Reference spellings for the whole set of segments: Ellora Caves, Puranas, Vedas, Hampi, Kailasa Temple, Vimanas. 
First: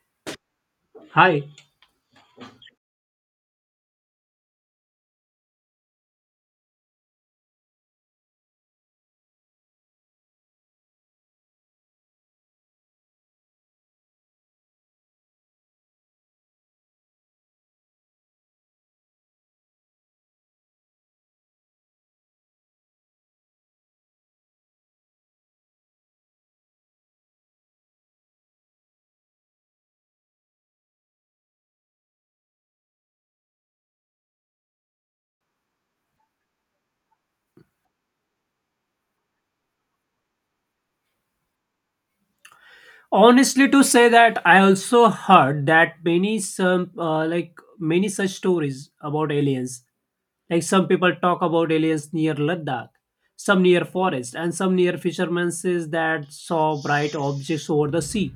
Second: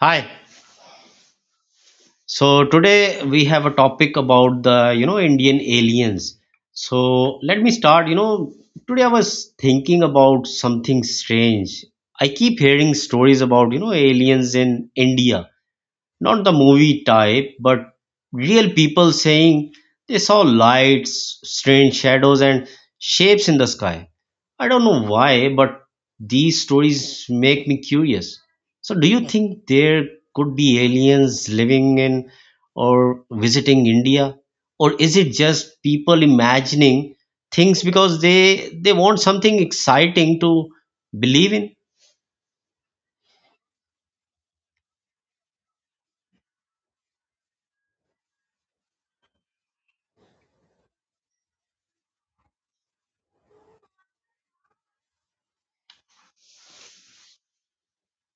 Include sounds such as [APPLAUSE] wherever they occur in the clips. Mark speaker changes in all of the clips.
Speaker 1: Hi.
Speaker 2: Hi.
Speaker 1: So today we have a topic about the Indian aliens. So let me start. Today I was thinking about something strange. I keep hearing stories about aliens in India, not the movie type, but real people saying they saw lights, strange shadows, and shapes in the sky. I don't know why, but these stories make me curious. So, do you think there could be aliens living in or visiting India? Or is it just people imagining things because they want something exciting to believe in?
Speaker 2: Honestly, to say that I also heard that many some like many such stories about aliens. Like some people talk about aliens near Ladakh, some near forest, and some near fishermen says that saw bright objects over the sea.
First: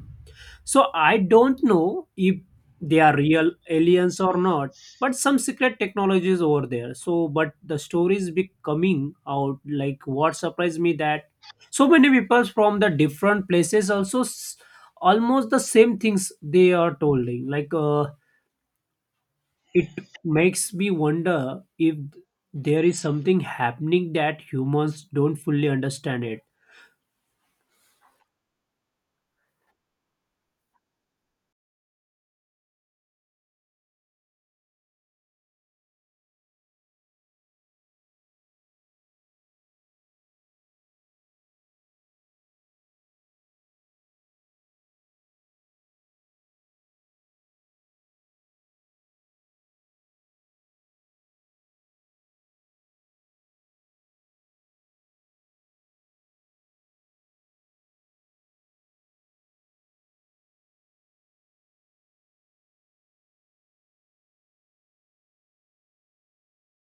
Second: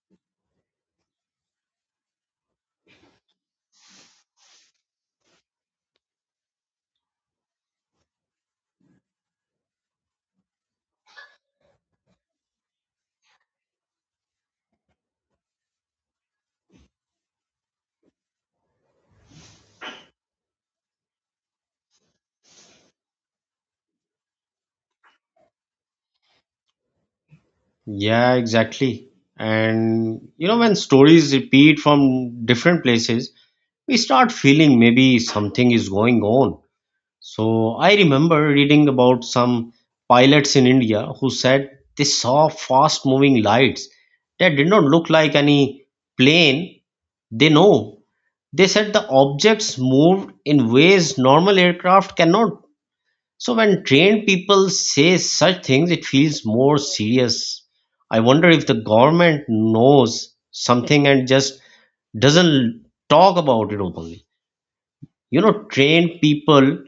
Speaker 2: So I don't know if they are real aliens or not, but some secret technology is over there. So, but the stories be coming out. Like what surprised me that so many people from the different places also almost the same things they are telling. It makes me wonder if there is something happening that humans don't fully understand it.
Speaker 1: Yeah, exactly. And you know, when stories repeat from different places, we start feeling maybe something is going on. So I remember reading about some pilots in India who said they saw fast moving lights that did not look like any plane they know. They said the objects moved in ways normal aircraft cannot. So when trained people say such things, it feels more serious. I wonder if the government knows something and just doesn't talk about it openly. You know, trained people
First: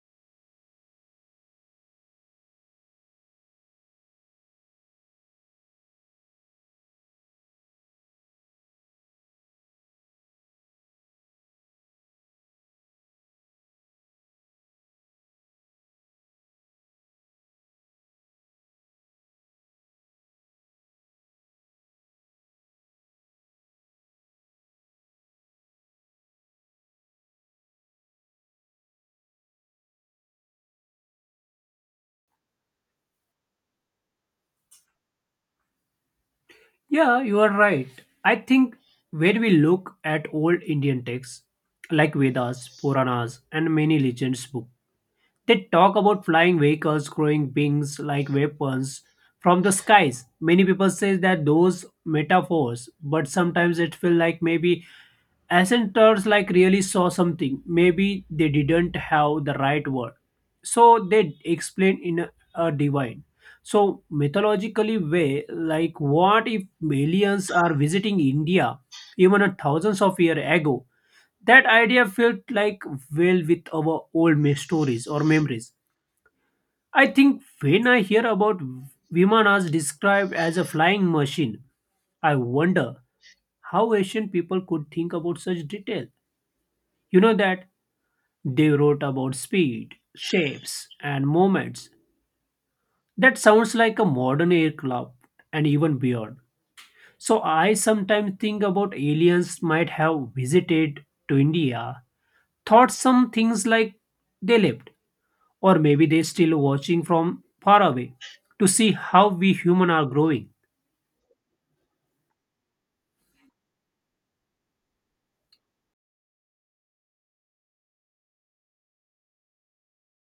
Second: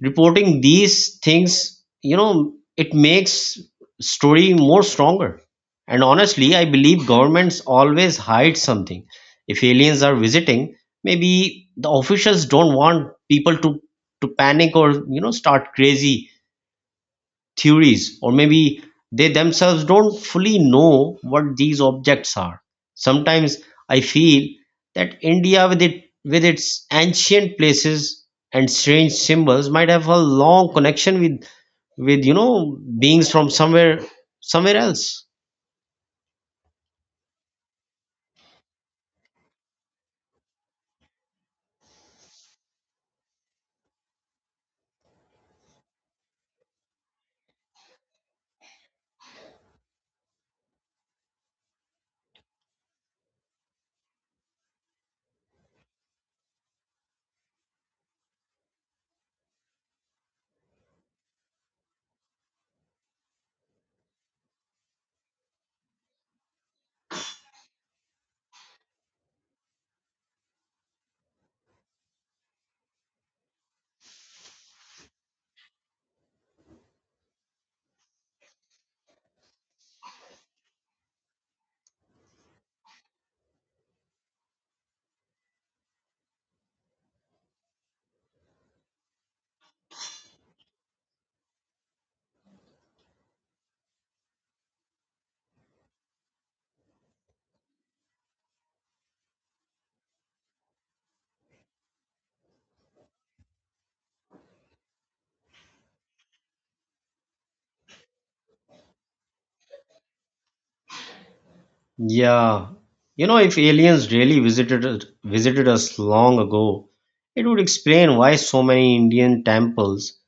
Speaker 1: reporting these things, you know, it makes story more stronger. And honestly, I believe governments always hide something. If aliens are visiting, maybe the officials don't want people to panic or you know start crazy theories, or maybe they themselves don't fully know what these objects are. Sometimes I feel that india with its ancient places and strange symbols might have a long connection with you know beings from somewhere else.
Speaker 2: Yeah, you are right. I think when we look at old Indian texts like Vedas, Puranas, and many legends books, they talk about flying vehicles, growing beings like weapons from the skies. Many people say that those metaphors, but sometimes it feels like maybe Ascentors like really saw something. Maybe they didn't have the right word. So they explain in a divine. So mythologically way, like what if aliens are visiting India even a thousands of year ago? That idea felt like well with our old stories or memories. I think when I hear about Vimanas described as a flying machine, I wonder how Asian people could think about such detail. You know that they wrote about speed, shapes, and movements. That sounds like a modern aircraft and even beyond. So I sometimes think about aliens might have visited to India, thought some things like they left, or maybe they're still watching from far away to see how we human are growing.
Speaker 1: Yeah. You know, if aliens really visited us long ago, it would explain why so many Indian temples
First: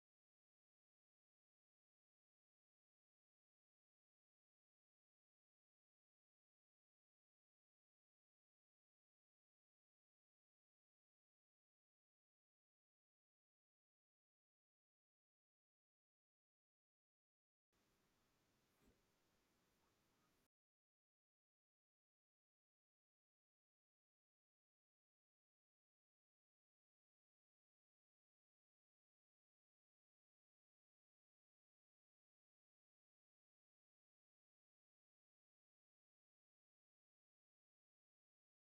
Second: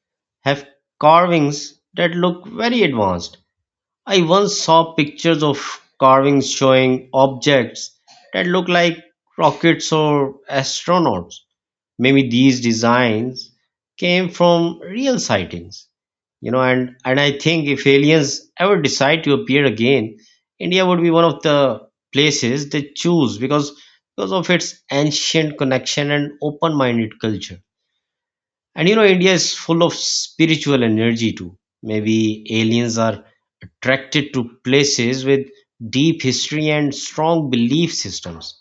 Speaker 1: have carvings that look very advanced. I once saw pictures of carvings showing objects that look like rockets or astronauts. Maybe these designs came from real sightings. You know, and I think if aliens ever decide to appear again, India would be one of the places they choose because of its ancient connection and open-minded culture. And you know, India is full of spiritual energy too. Maybe aliens are attracted to places with deep history and strong belief systems.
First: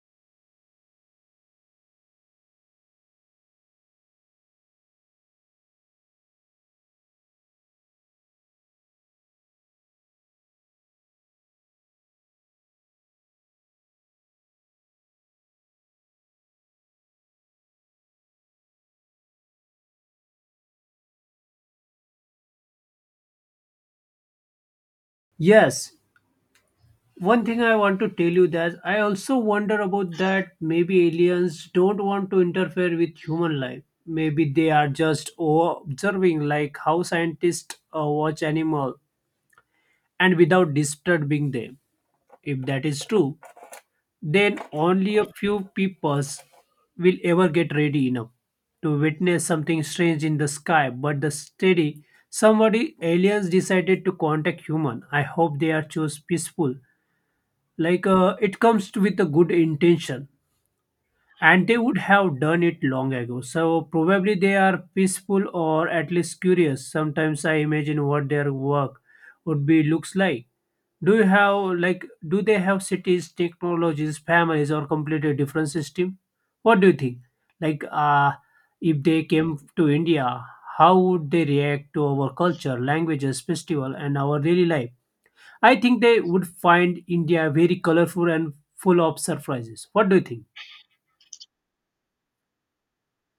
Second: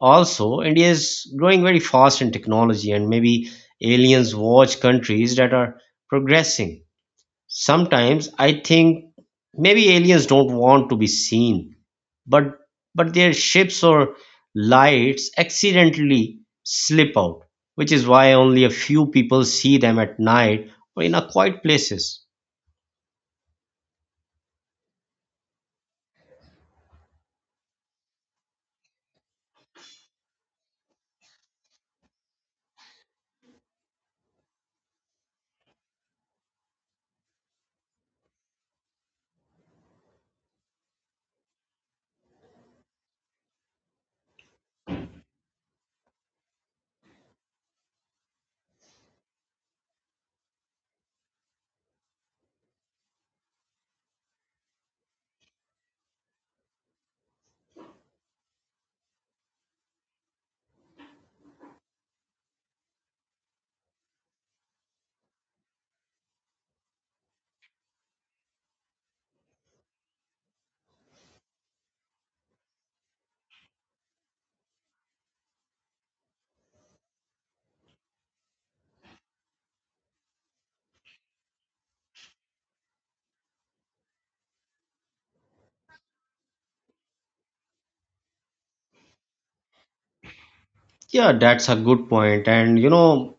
Speaker 1: Also, India is growing very fast in technology, and maybe aliens watch countries that are progressing. Sometimes I think maybe aliens don't want to be seen, but their ships or lights accidentally slip out, which is why only a few people see them at night or in a quiet places.
Speaker 2: Yes, one thing I want to tell you that I also wonder about that maybe aliens don't want to interfere with human life. Maybe they are just observing like how scientists watch animal and without disturbing them. If that is true, then only a few peepers will ever get ready enough to witness something strange in the sky. But the steady somebody aliens decided to contact human. I hope they are chose peaceful. It comes to with a good intention, and they would have done it long ago. So probably they are peaceful or at least curious. Sometimes I imagine what their work would be looks like. Do you have like do they have cities, technologies, families, or completely different system? What do you think? Like uh if they came to India, how would they react to our culture, languages, festival, and our daily life? I think they would find India very colorful and full of surprises. What do you think?
Speaker 1: Yeah, that's a good point. And you know,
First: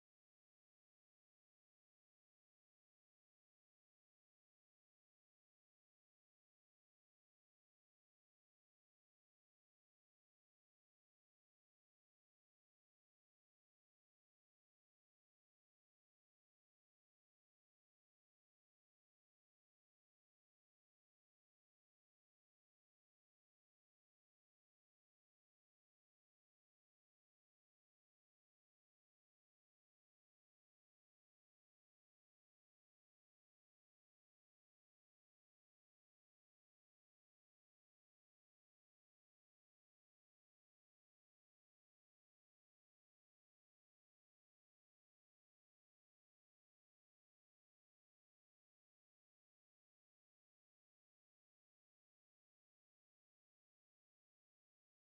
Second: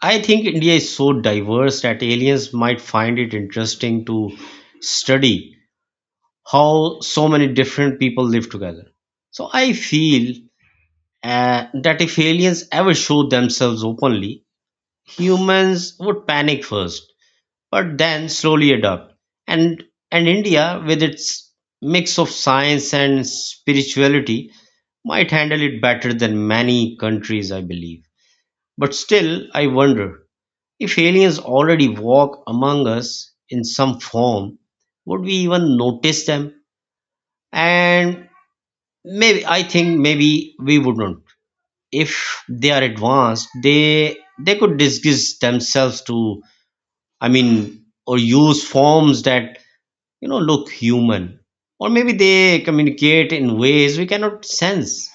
Speaker 1: I think India is so diverse that aliens might find it interesting to study how so many different people live together. So I feel that if aliens ever showed themselves openly, humans would panic first but then slowly adopt. And and India, with its mix of science and spirituality, might handle it better than many countries, I believe. But still, I wonder if aliens already walk among us in some form, would we even notice them? And maybe I think maybe we wouldn't. If they are advanced, they could disguise themselves to I mean or use forms that you know look human, or maybe they communicate in ways we cannot sense.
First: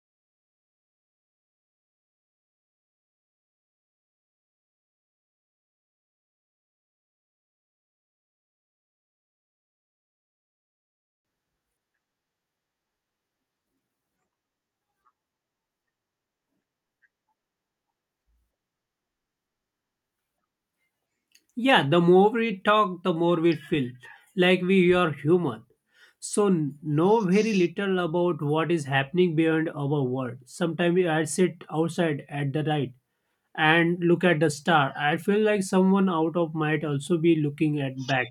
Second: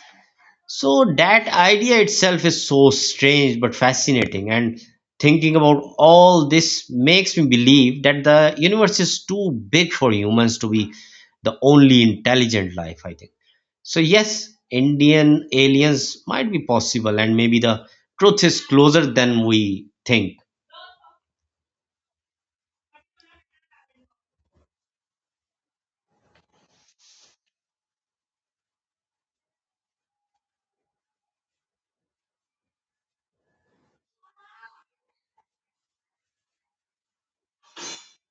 Speaker 1: So that idea itself is so strange but fascinating, and thinking about all this makes me believe that the universe is too big for humans to be the only intelligent life, I think. So yes, Indian aliens might be possible, and maybe the truth is closer than we think.
Speaker 2: Yeah, the more we talk, the more we feel like we are human. So know very little about what is happening beyond our world. Sometimes I sit outside at the night and look at the star. I feel like someone out of might also be looking at back.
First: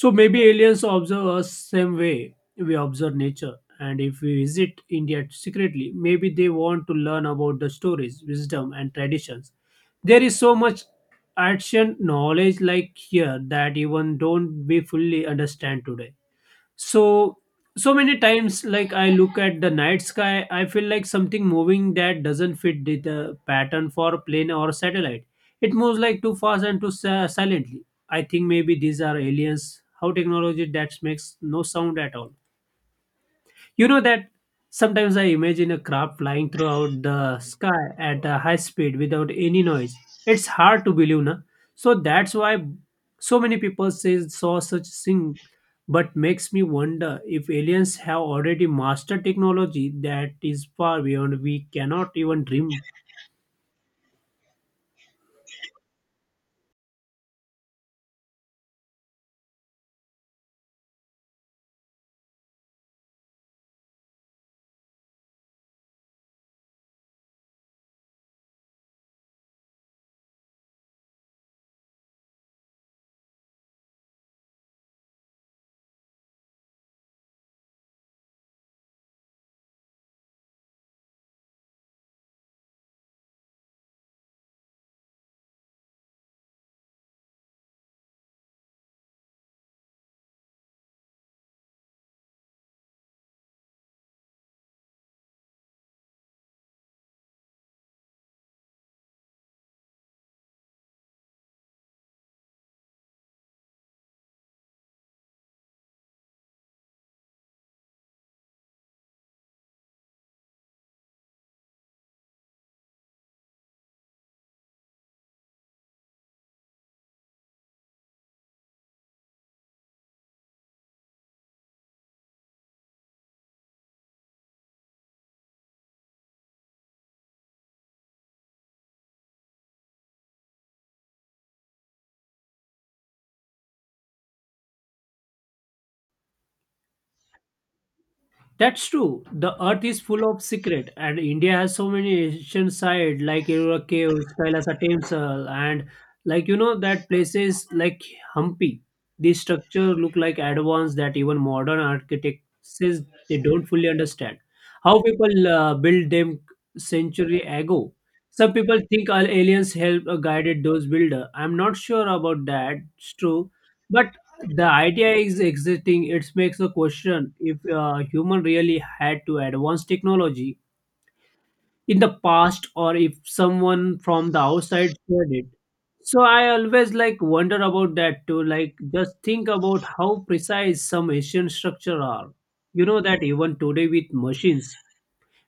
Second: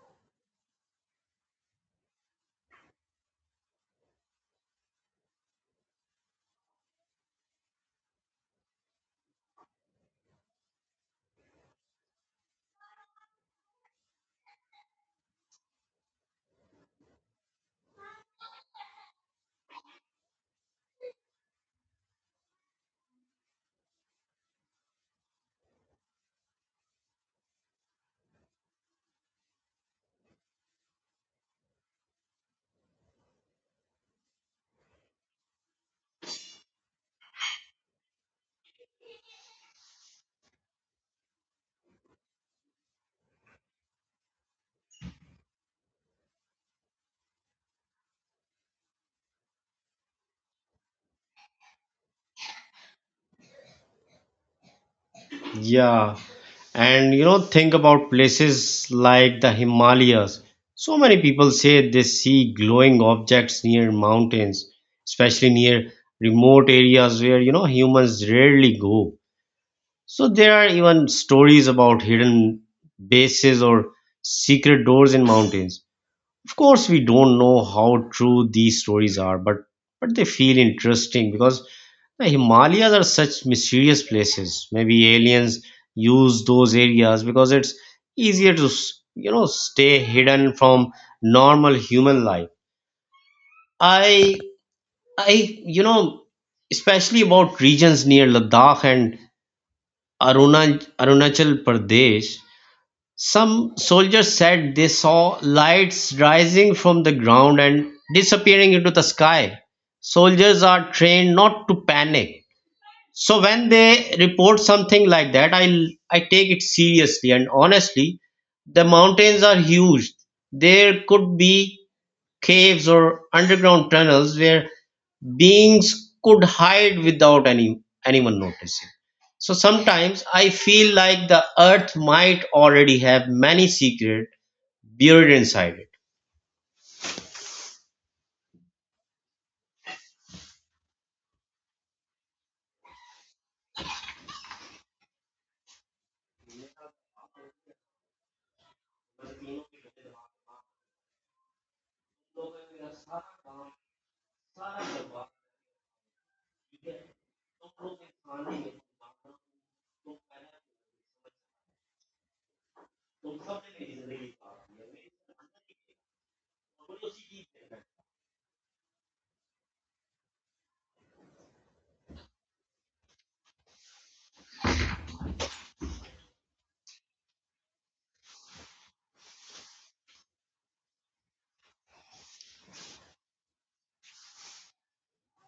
Speaker 2: So maybe aliens observe us same way we observe nature. And if we visit India secretly, maybe they want to learn about the stories, wisdom, and traditions. There is so much ancient knowledge like here that even don't we fully understand today. So so many times like I look at the night sky I feel like something moving that doesn't fit the pattern for a plane or satellite. It moves like too fast and too silently. I think maybe these are aliens how technology that makes no sound at all. You know that sometimes I imagine a craft flying throughout the sky at a high speed without any noise. It's hard to believe, na? So that's why so many people say saw such thing, but makes me wonder if aliens have already mastered technology that is far beyond we cannot even dream.
Speaker 1: Yeah. And you know, think about places like the Himalayas. So many people say they see glowing objects near mountains, especially near remote areas where you know humans rarely go. So there are even stories about hidden bases or secret doors in mountains. Of course, we don't know how true these stories are, but they feel interesting because the Himalayas are such mysterious places. Maybe aliens use those areas because it's easier to, you know, stay hidden from normal human life. I, you know, especially about regions near Ladakh and Arunachal Pradesh. Some soldiers said they saw lights rising from the ground and disappearing into the sky. Soldiers are trained not to panic, so when they report something like that, I take it seriously. And honestly, the mountains are huge. There could be caves or underground tunnels where beings could hide without anyone noticing. So sometimes I feel like the earth might already have many secrets buried inside it.
Speaker 2: That's true. The earth is full of secret, and India has so many ancient sites like Ellora Caves, Kailasa Temple, and like you know that places like Hampi. These structures look like advanced that even modern architects says they don't fully understand how people built them century ago. Some people think all aliens helped or guided those builder. I'm not sure about that. It's true, but the idea is existing it makes a question if human really had to advance technology in the past or if someone from the outside shared it. So I always like wonder about that too. Like just think about how precise some ancient structure are. You know that even today with machines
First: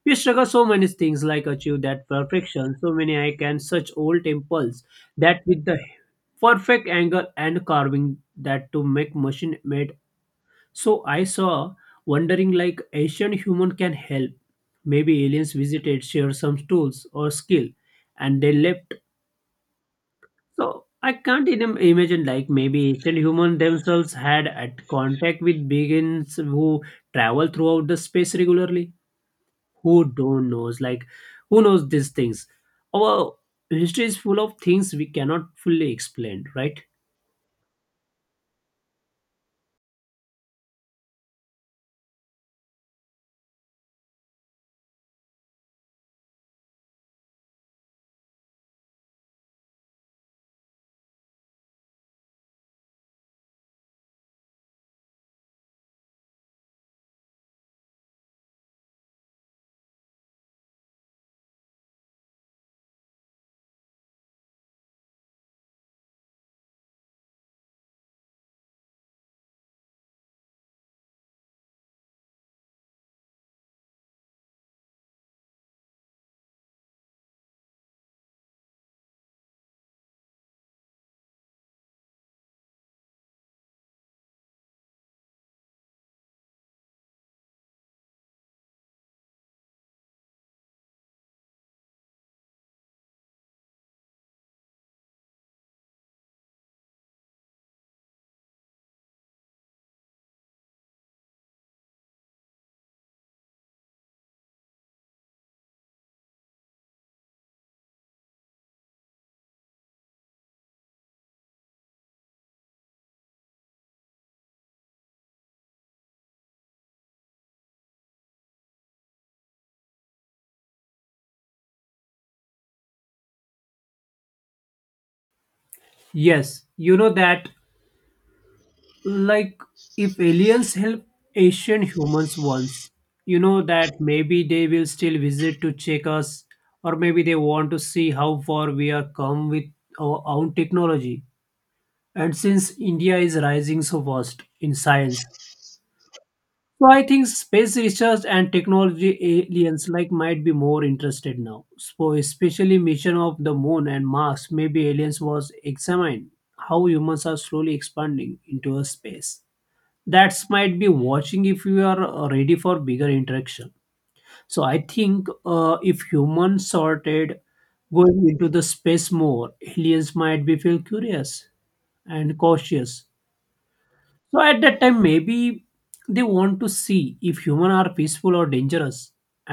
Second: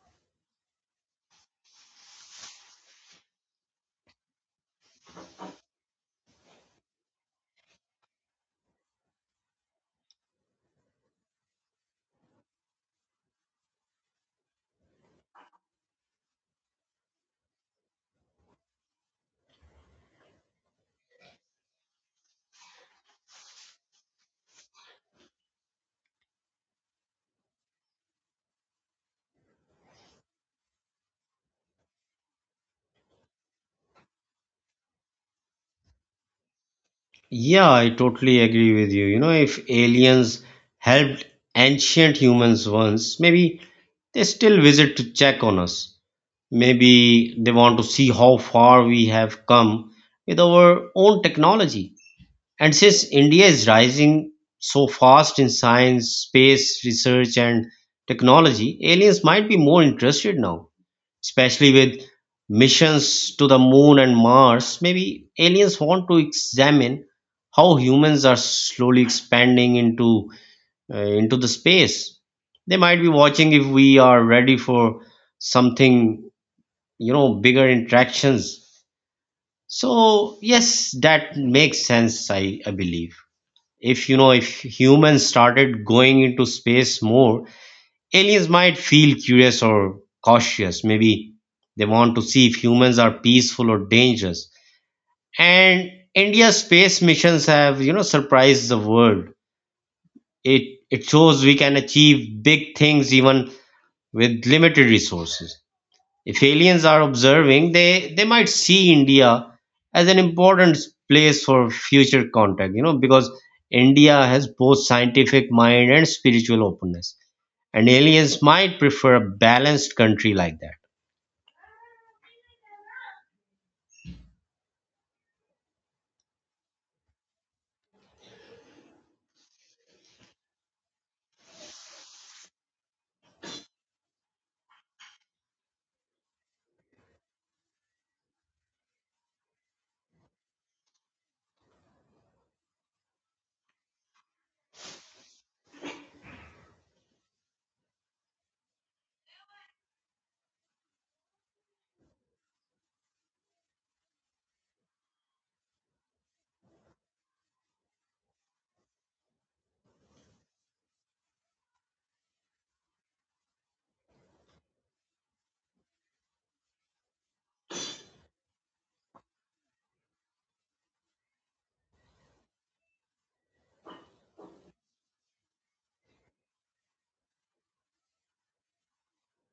Speaker 2: we struggle so many things like achieve that perfection. So many I can such old temples that with the perfect angle and carving that to make machine made. So I saw wondering like Asian human can help. Maybe aliens visited, shared some tools or skill, and they left. So I can't even imagine like maybe Asian human themselves had at contact with beings who travel throughout the space regularly. Who don't knows like who knows these things? Our history is full of things we cannot fully explain, right?
Speaker 1: Yeah, I totally agree with you. You know, if aliens helped ancient humans once, maybe they still visit to check on us. Maybe they want to see how far we have come with our own technology. And since India is rising so fast in science, space research, and technology, aliens might be more interested now, especially with missions to the moon and Mars. Maybe aliens want to examine how humans are slowly expanding into the space. They might be watching if we are ready for something, you know, bigger interactions. So yes, that makes sense. I believe if you know if humans started going into space more, aliens might feel curious or cautious. Maybe they want to see if humans are peaceful or dangerous. And India's space missions have, you know, surprised the world. It shows we can achieve big things even with limited resources. If aliens are observing, they might see India as an important place for future contact, you know, because India has both scientific mind and spiritual openness, and aliens might prefer a balanced country like that.
Speaker 2: Yes, you know that like if aliens help asian humans once, you know that maybe they will still visit to check us, or maybe they want to see how far we are come with our own technology. And since India is rising so fast in science, so I think space research and technology aliens like might be more interested now. So especially mission of the moon and mars, maybe aliens was examined how humans are slowly expanding into a space. That might be watching if you are ready for bigger interaction. So I think if humans started going into the space more, aliens might be feel curious and cautious. So at that time maybe they want to see if humans are peaceful or dangerous.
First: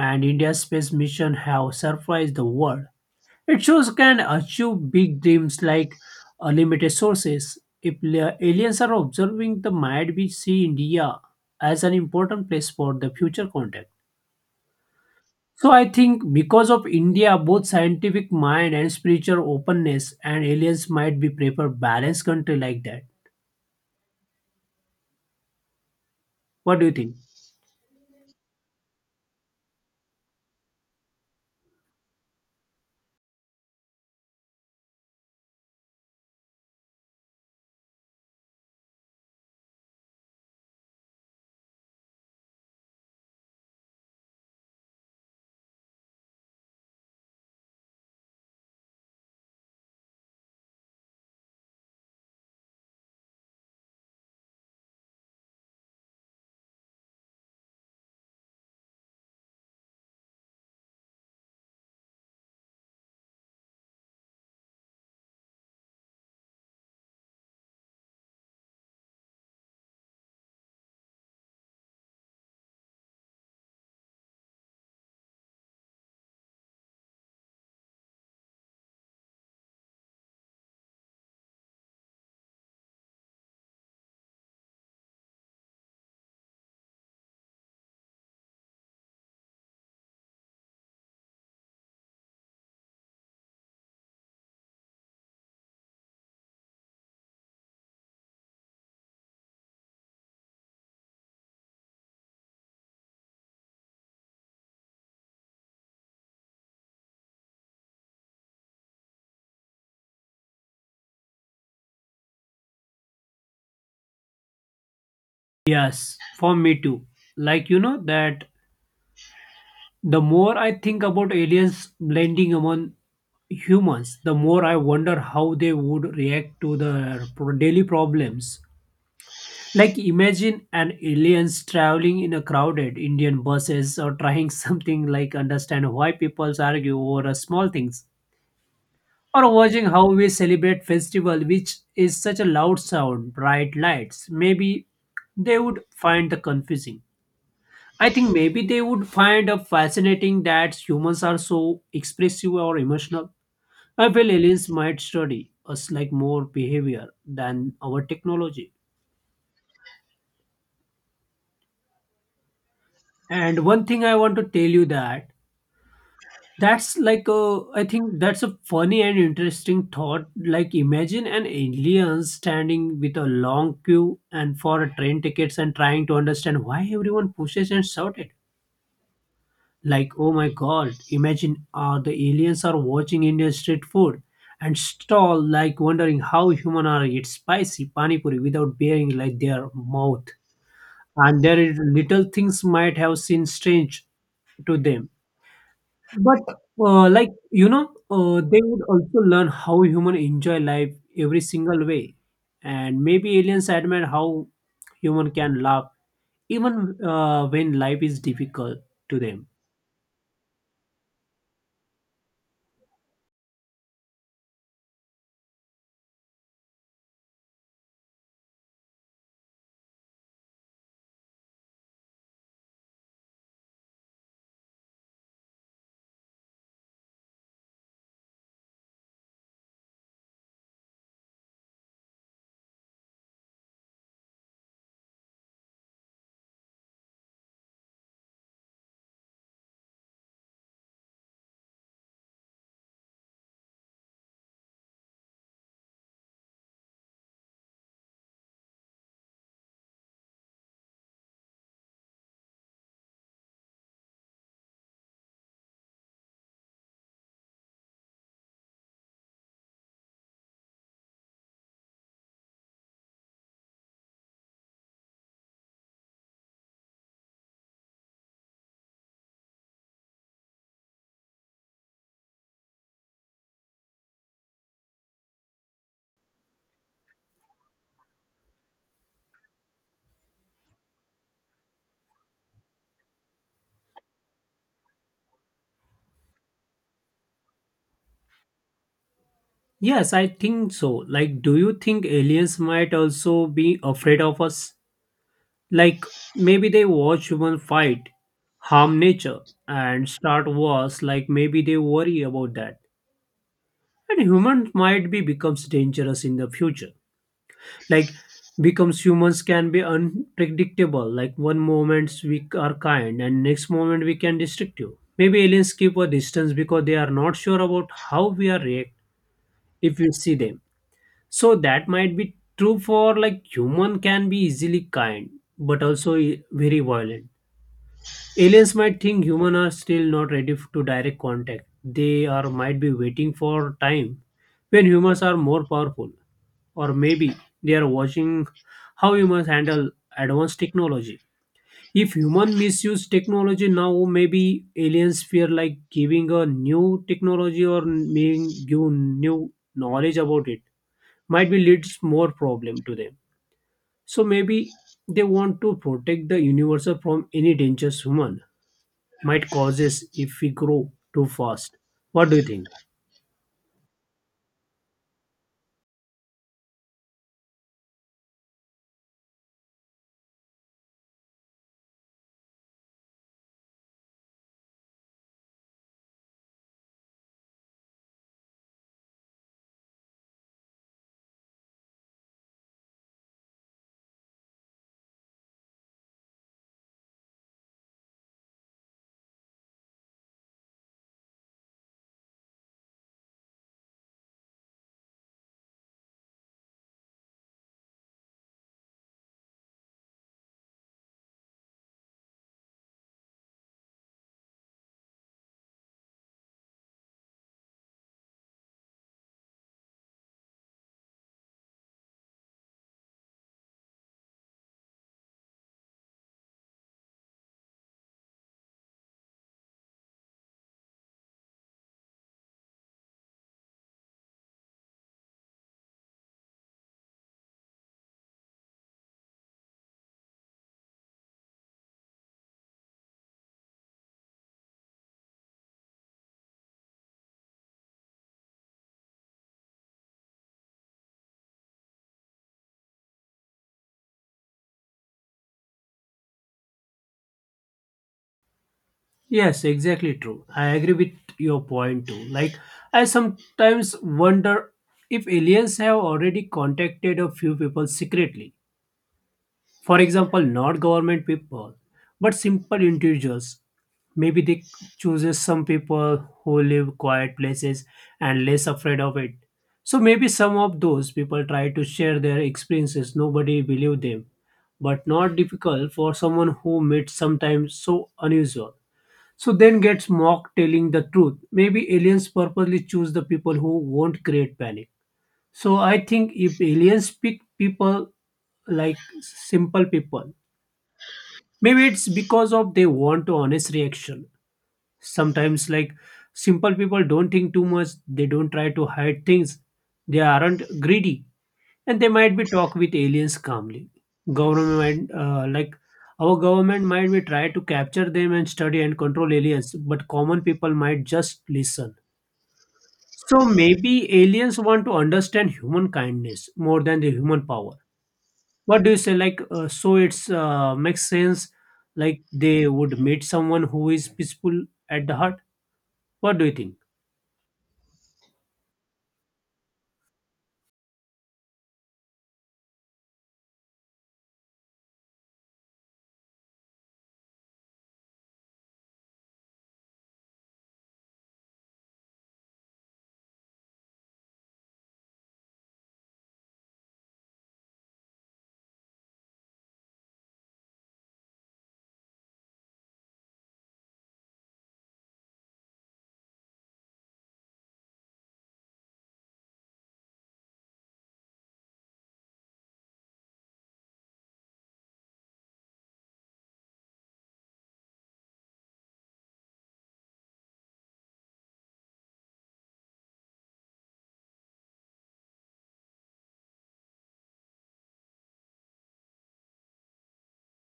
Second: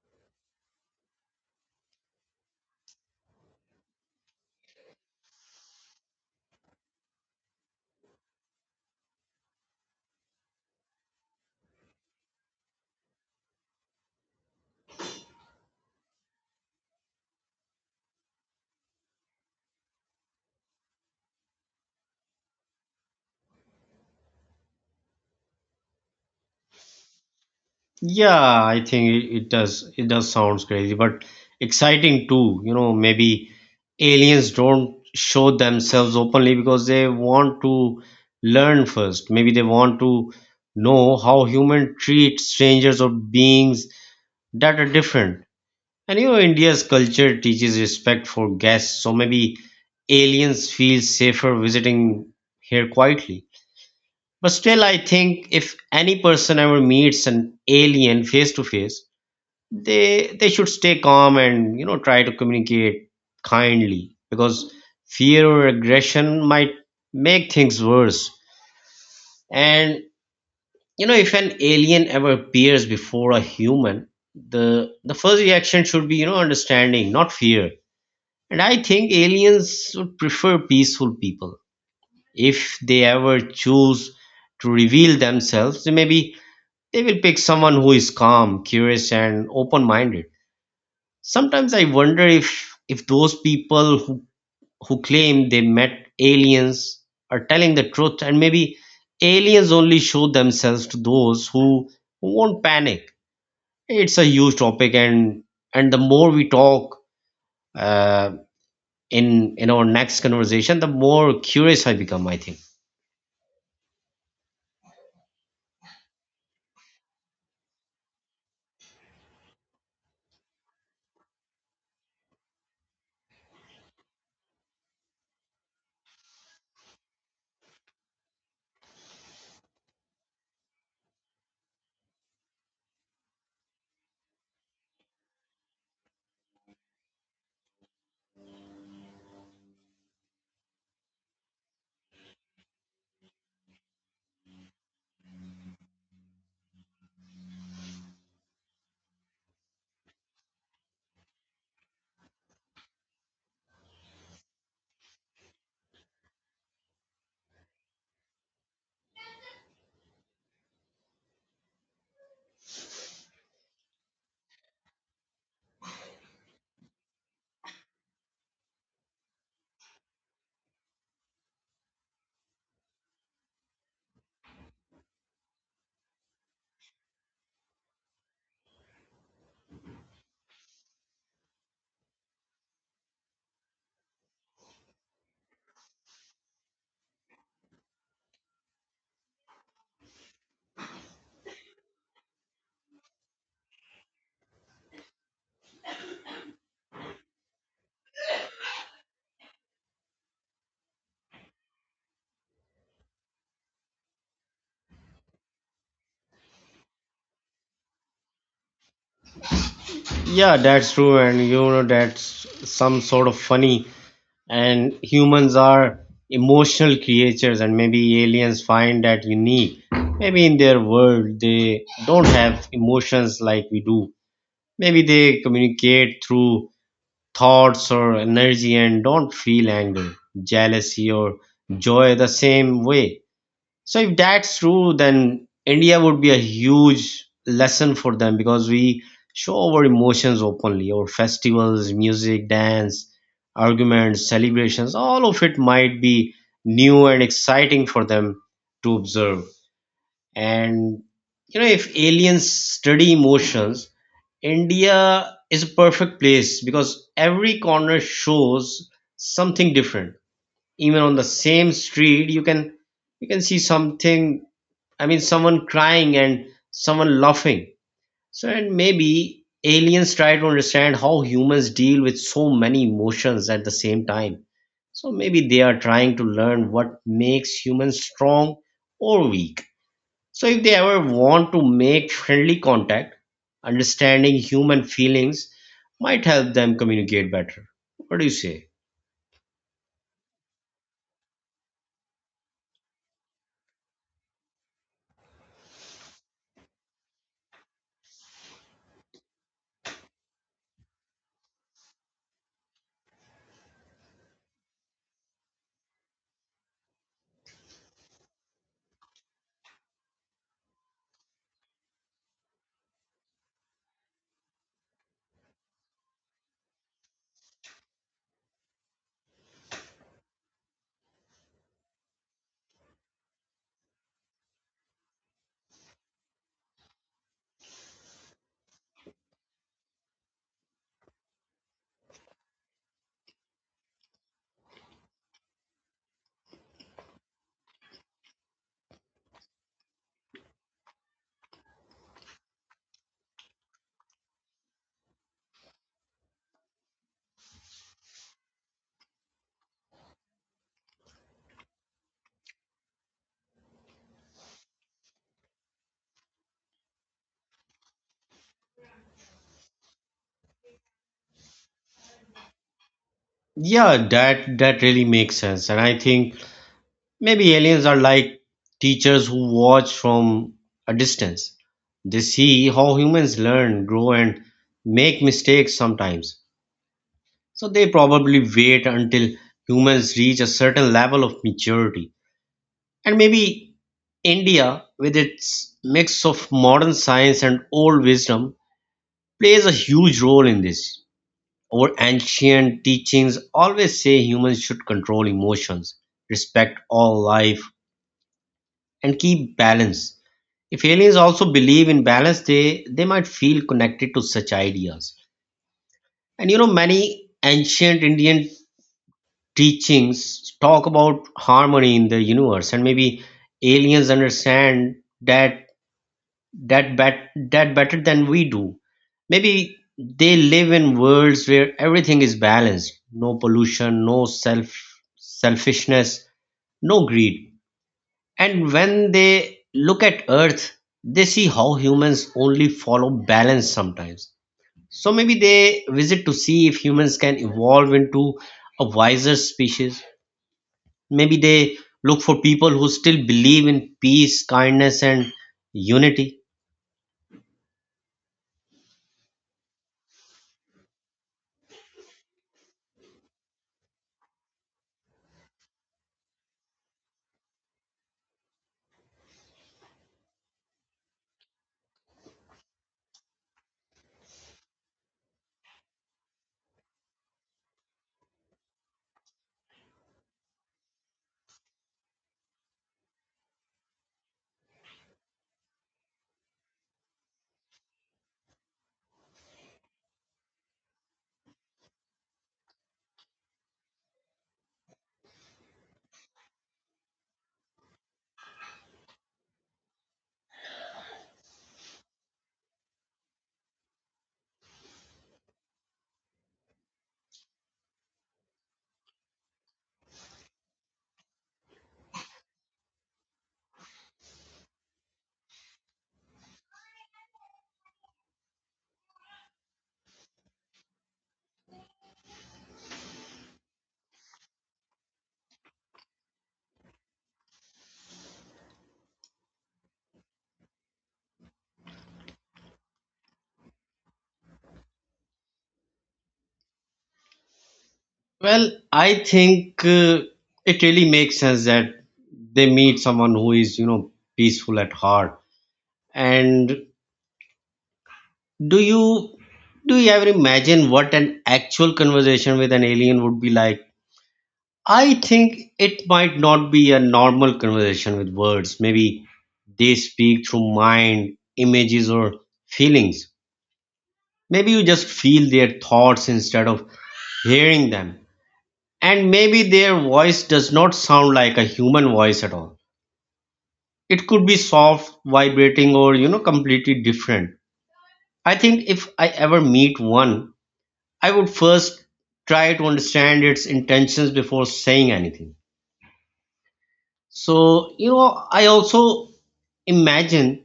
Speaker 2: And India's space mission have surprised the world. It shows can achieve big dreams like unlimited sources. If aliens are observing, the might be see India as an important place for the future contact. So I think because of India, both scientific mind and spiritual openness, and aliens might be prefer balanced country like that. What do you think?
Speaker 1: Yeah, I think it does, it does sounds crazy but exciting too. You know, maybe aliens don't show themselves openly because they want to learn first. Maybe they want to know how human treat strangers or beings that are different. And you know, India's culture teaches respect for guests, so maybe aliens feel safer visiting here quietly. But still, I think if any person ever meets an alien face to face, they should stay calm and you know try to communicate kindly, because fear or aggression might make things worse. And you know, if an alien ever appears before a human, the first reaction should be you know understanding, not fear. And I think aliens would prefer peaceful people if they ever choose to reveal themselves. They may be They will pick someone who is calm, curious, and open-minded. Sometimes I wonder if those people who claim they met aliens are telling the truth, and maybe aliens only show themselves to those who won't panic. It's a huge topic, and the more we talk uh, in our next conversation, the more curious I become, I think.
Speaker 2: Yes, for me too. Like you know that the more I think about aliens blending among humans, the more I wonder how they would react to their daily problems. Like imagine an aliens traveling in a crowded Indian buses or trying [LAUGHS] something like understand why people argue over small things. Or watching how we celebrate festival which is such a loud sound, bright lights. Maybe they would find the confusing. I think maybe they would find it fascinating that humans are so expressive or emotional. I feel aliens might study us like more behavior than our technology. And one thing I want to tell you that that's like a, I think that's a funny and interesting thought. Like imagine an alien standing with a long queue and for a train tickets and trying to understand why everyone pushes and shouted. Like, oh my god, imagine the aliens are watching Indian street food and stall like wondering how human are eat spicy pani puri without bearing like their mouth. And their little things might have seemed strange to them. But like they would also learn how human enjoy life every single way, and maybe aliens admire how human can laugh even when life is difficult to them.
Speaker 1: Yeah, that's true, and you know that's some sort of funny. And humans are emotional creatures, and maybe aliens find that unique. Maybe in their world they don't have emotions like we do. Maybe they communicate through thoughts or energy and don't feel anger, jealousy, or joy the same way. So if that's true, then India would be a huge lesson for them because we show our emotions openly. Our festivals, music, dance, arguments, celebrations, all of it might be new and exciting for them to observe. And you know, if aliens study emotions, India is a perfect place because every corner shows something different. Even on the same street, you can see something, I mean, someone crying and someone laughing. So, and maybe aliens try to understand how humans deal with so many emotions at the same time. So, maybe they are trying to learn what makes humans strong or weak. So, if they ever want to make friendly contact, understanding human feelings might help them communicate better. What do you say?
Speaker 2: Yes, I think so. Like, do you think aliens might also be afraid of us? Like, maybe they watch human fight, harm nature, and start wars. Like, maybe they worry about that. And humans might be becomes dangerous in the future. Like, becomes humans can be unpredictable. Like, one moment we are kind, and next moment we can destructive. Maybe aliens keep a distance because they are not sure about how we are react if we see them. So that might be true for like human can be easily kind, but also very violent. Aliens might think human are still not ready to direct contact. They are might be waiting for time when humans are more powerful, or maybe they are watching how humans handle advanced technology. If human misuse technology now, maybe aliens fear like giving a new technology or being give new knowledge about it might be leads more problem to them. So maybe they want to protect the universe from any dangerous human might causes if we grow too fast. What do you think?
Speaker 1: Yeah, that really makes sense, and I think maybe aliens are like teachers who watch from a distance. They see how humans learn, grow, and make mistakes sometimes. So they probably wait until humans reach a certain level of maturity. And maybe India, with its mix of modern science and old wisdom, plays a huge role in this. Our ancient teachings always say humans should control emotions, respect all life, and keep balance. If aliens also believe in balance, they might feel connected to such ideas. And you know, many ancient Indian teachings talk about harmony in the universe, and maybe aliens understand that that better than we do. Maybe they live in worlds where everything is balanced, no pollution, selfishness, no greed. And when they look at Earth, they see how humans only follow balance sometimes. So maybe they visit to see if humans can evolve into a wiser species. Maybe they look for people who still believe in peace, kindness, and unity.
Speaker 2: Yes, exactly true. I agree with your point too. Like I sometimes wonder if aliens have already contacted a few people secretly. For example, not government people, but simple individuals. Maybe they chooses some people who live quiet places and less afraid of it. So maybe some of those people try to share their experiences. Nobody believe them, but not difficult for someone who meets sometimes so unusual. So then gets mocked telling the truth. Maybe aliens purposely choose the people who won't create panic. So I think if aliens pick people like simple people, maybe it's because of they want a honest reaction. Sometimes like simple people don't think too much, they don't try to hide things, they aren't greedy, and they might be talk with aliens calmly. Government like our government might be try to capture them and study and control aliens, but common people might just listen. So maybe aliens want to understand human kindness more than the human power. What do you say, like so it's makes sense, like they would meet someone who is peaceful at the heart. What do you think?
Speaker 1: Well, I think it really makes sense that they meet someone who is, you know, peaceful at heart. And do you do you ever imagine what an actual conversation with an alien would be like? I think it might not be a normal conversation with words. Maybe they speak through mind, images, or feelings. Maybe you just feel their thoughts instead of hearing them. And maybe their voice does not sound like a human voice at all. It could be soft, vibrating, or you know, completely different. I think if I ever meet one, I would first try to understand its intentions before saying anything. So, you know, I also imagine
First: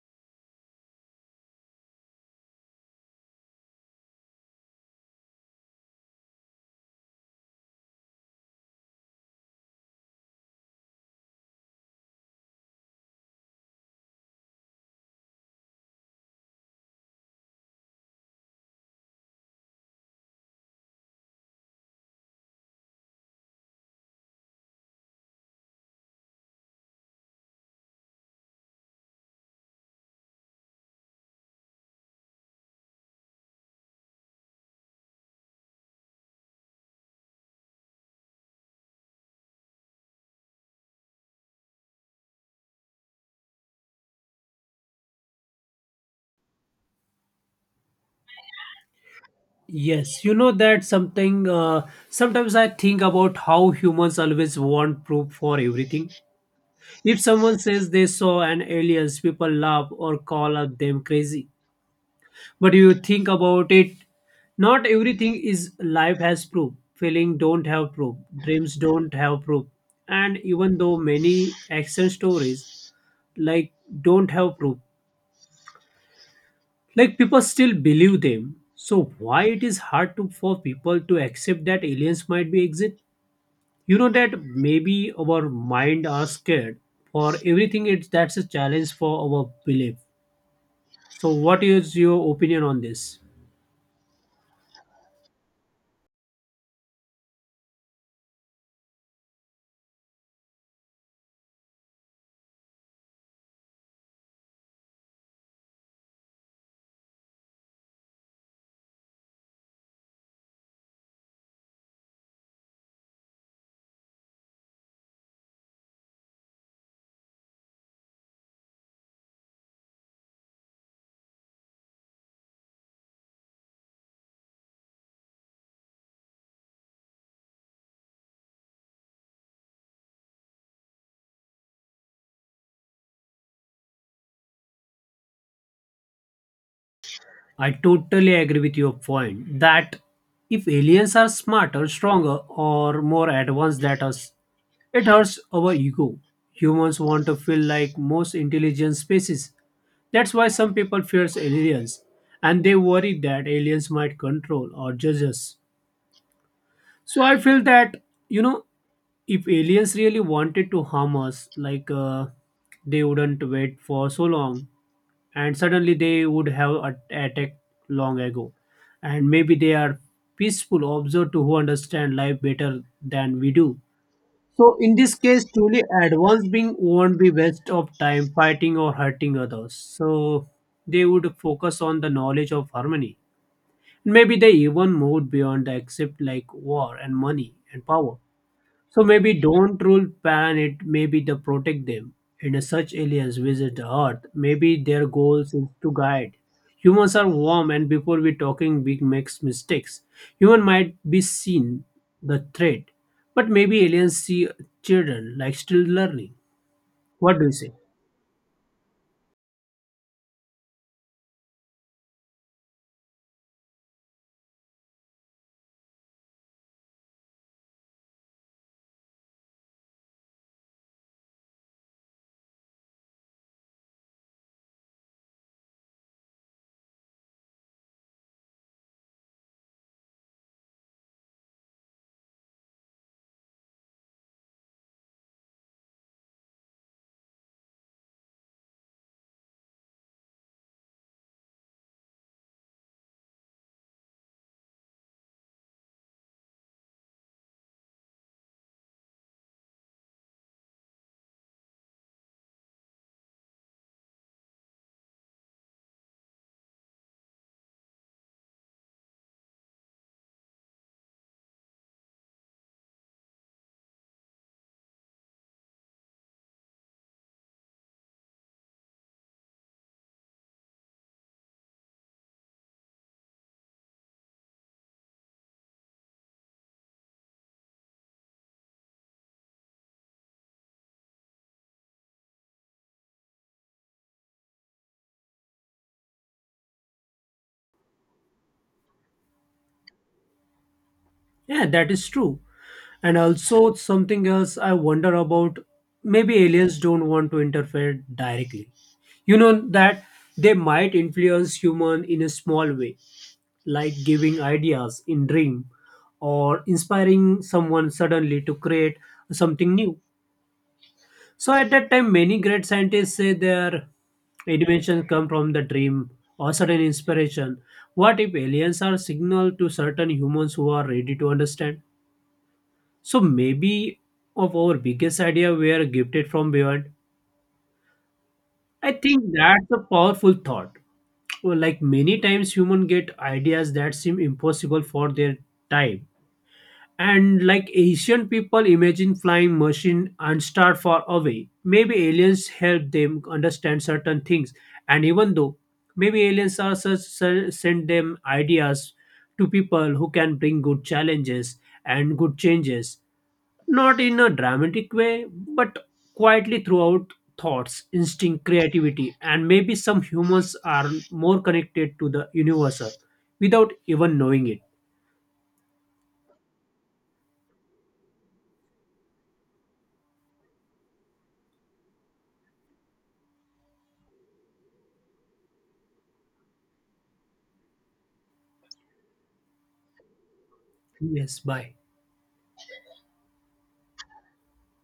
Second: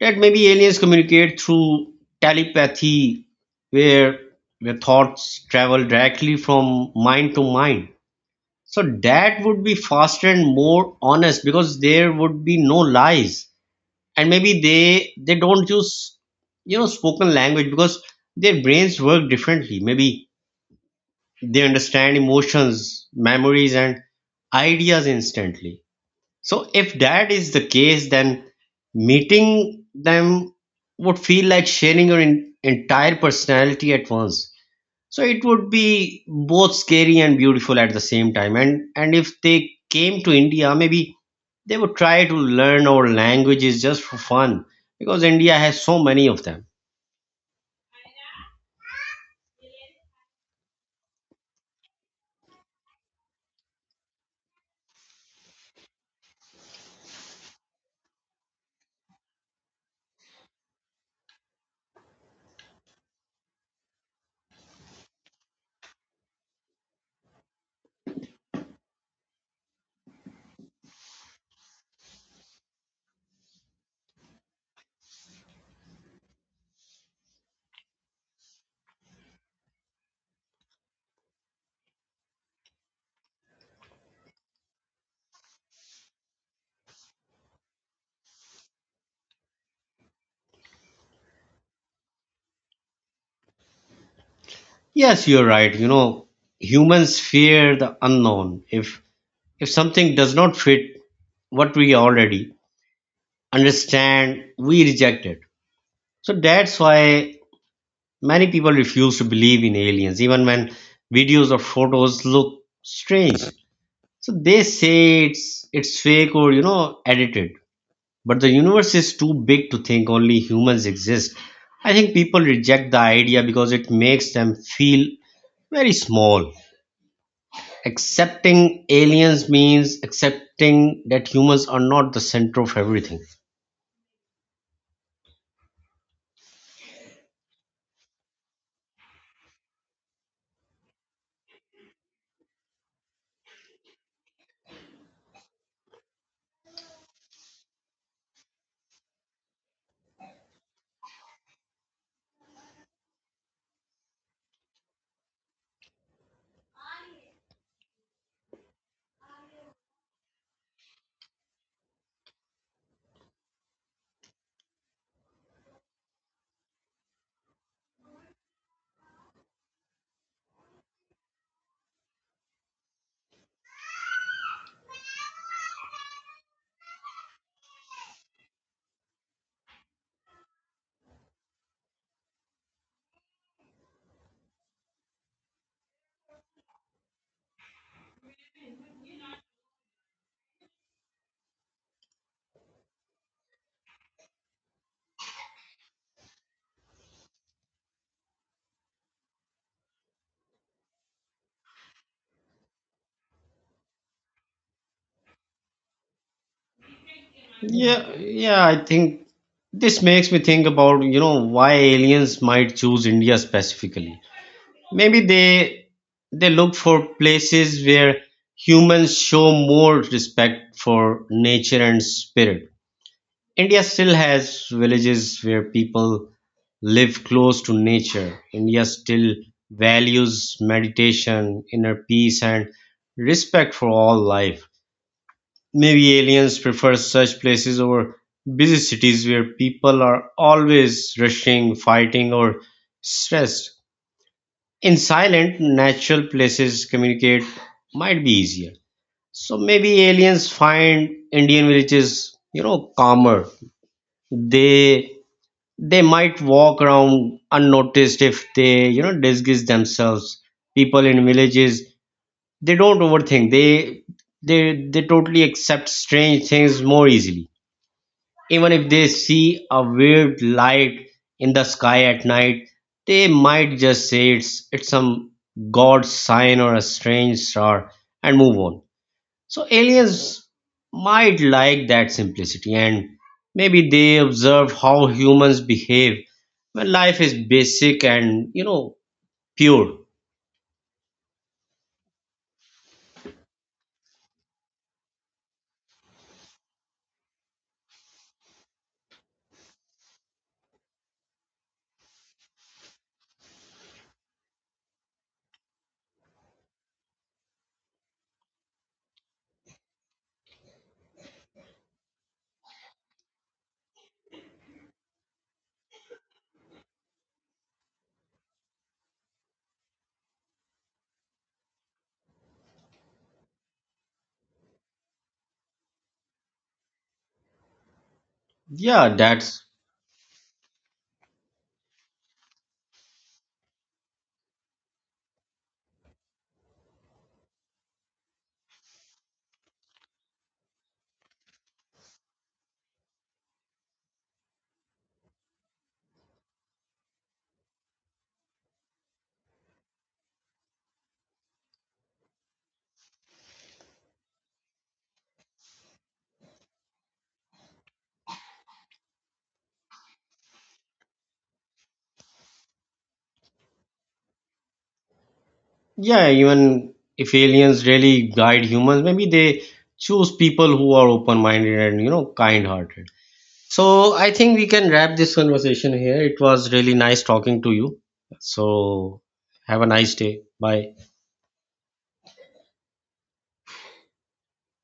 Speaker 1: that maybe aliens communicate through telepathy, where their thoughts travel directly from mind to mind. So that would be faster and more honest because there would be no lies. And maybe they don't use you know spoken language because their brains work differently. Maybe they understand emotions, memories, and ideas instantly. So, if that is the case, then meeting them would feel like sharing your entire personality at once. So, it would be both scary and beautiful at the same time. And if they came to India, maybe they would try to learn our languages just for fun because India has so many of them.
Speaker 2: Yes, you know that something, sometimes I think about how humans always want proof for everything. If someone says they saw an aliens, people laugh or call out them crazy. But you think about it, not everything is life has proof. Feeling don't have proof, dreams don't have proof, and even though many action stories like don't have proof, like people still believe them. So why it is hard to for people to accept that aliens might be exist? You know that maybe our mind are scared for everything, it's that's a challenge for our belief. So what is your opinion on this?
Speaker 1: Yes, you're right. You know, humans fear the unknown. If something does not fit what we already understand, we reject it. So that's why many people refuse to believe in aliens, even when videos or photos look strange. So they say it's fake or you know edited. But the universe is too big to think only humans exist. I think people reject the idea because it makes them feel very small. Accepting aliens means accepting that humans are not the center of everything.
Speaker 2: I totally agree with your point that if aliens are smarter, stronger, or more advanced than us, it hurts our ego. Humans want to feel like most intelligent species. That's why some people fears aliens and they worry that aliens might control or judge us. So I feel that, you know, if aliens really wanted to harm us, like they wouldn't wait for so long, and suddenly they would have attacked long ago. And maybe they are peaceful observers who understand life better than we do. So in this case, truly advanced being won't be waste of time fighting or hurting others. So they would focus on the knowledge of harmony. Maybe they even moved beyond the accept like war and money and power. So maybe don't rule pan it, maybe the protect them. And as such aliens visit the Earth, maybe their goals is to guide. Humans are warm and before we talking big makes mistakes. Human might be seen the threat, but maybe aliens see children like still learning. What do you say?
Speaker 1: Yeah, yeah, I think this makes me think about, you know, why aliens might choose India specifically. Maybe they look for places where humans show more respect for nature and spirit. India still has villages where people live close to nature. India still values meditation, inner peace, and respect for all life. Maybe aliens prefer such places over busy cities where people are always rushing, fighting, or stressed. In silent, natural places, communicate might be easier. So maybe aliens find Indian villages, you know, calmer. They they might walk around unnoticed if they, you know, disguise themselves. People in villages, they don't overthink. They totally accept strange things more easily. Even if they see a weird light in the sky at night, they might just say it's some god sign or a strange star and move on. So aliens might like that simplicity, and maybe they observe how humans behave when life is basic and you know pure.
Speaker 2: Yeah, that is true. And also something else I wonder about, maybe aliens don't want to interfere directly. You know that they might influence human in a small way, like giving ideas in dream or inspiring someone suddenly to create something new. So at that time many great scientists say their inventions come from the dream or sudden inspiration. What if aliens are signal to certain humans who are ready to understand? So maybe of our biggest idea were gifted from beyond. I
Speaker 1: Yeah,
Speaker 2: think
Speaker 1: that's
Speaker 2: that's a powerful thought. Well, like many times human get ideas that seem impossible for their time. And like Asian people imagine flying machine and start far away. Maybe aliens help them understand certain things. And even though maybe aliens are such send them ideas to people who can bring good challenges and good changes, not in a dramatic way, but quietly throughout thoughts, instinct, creativity, and maybe some humans are more connected to the universal without even knowing it.
Speaker 1: yeah, even if aliens really guide humans, maybe they choose people who are open minded and you know kind hearted. So I think we can wrap this conversation here. It was really nice talking to you. So have a nice day. Bye.
Speaker 2: Yes, bye.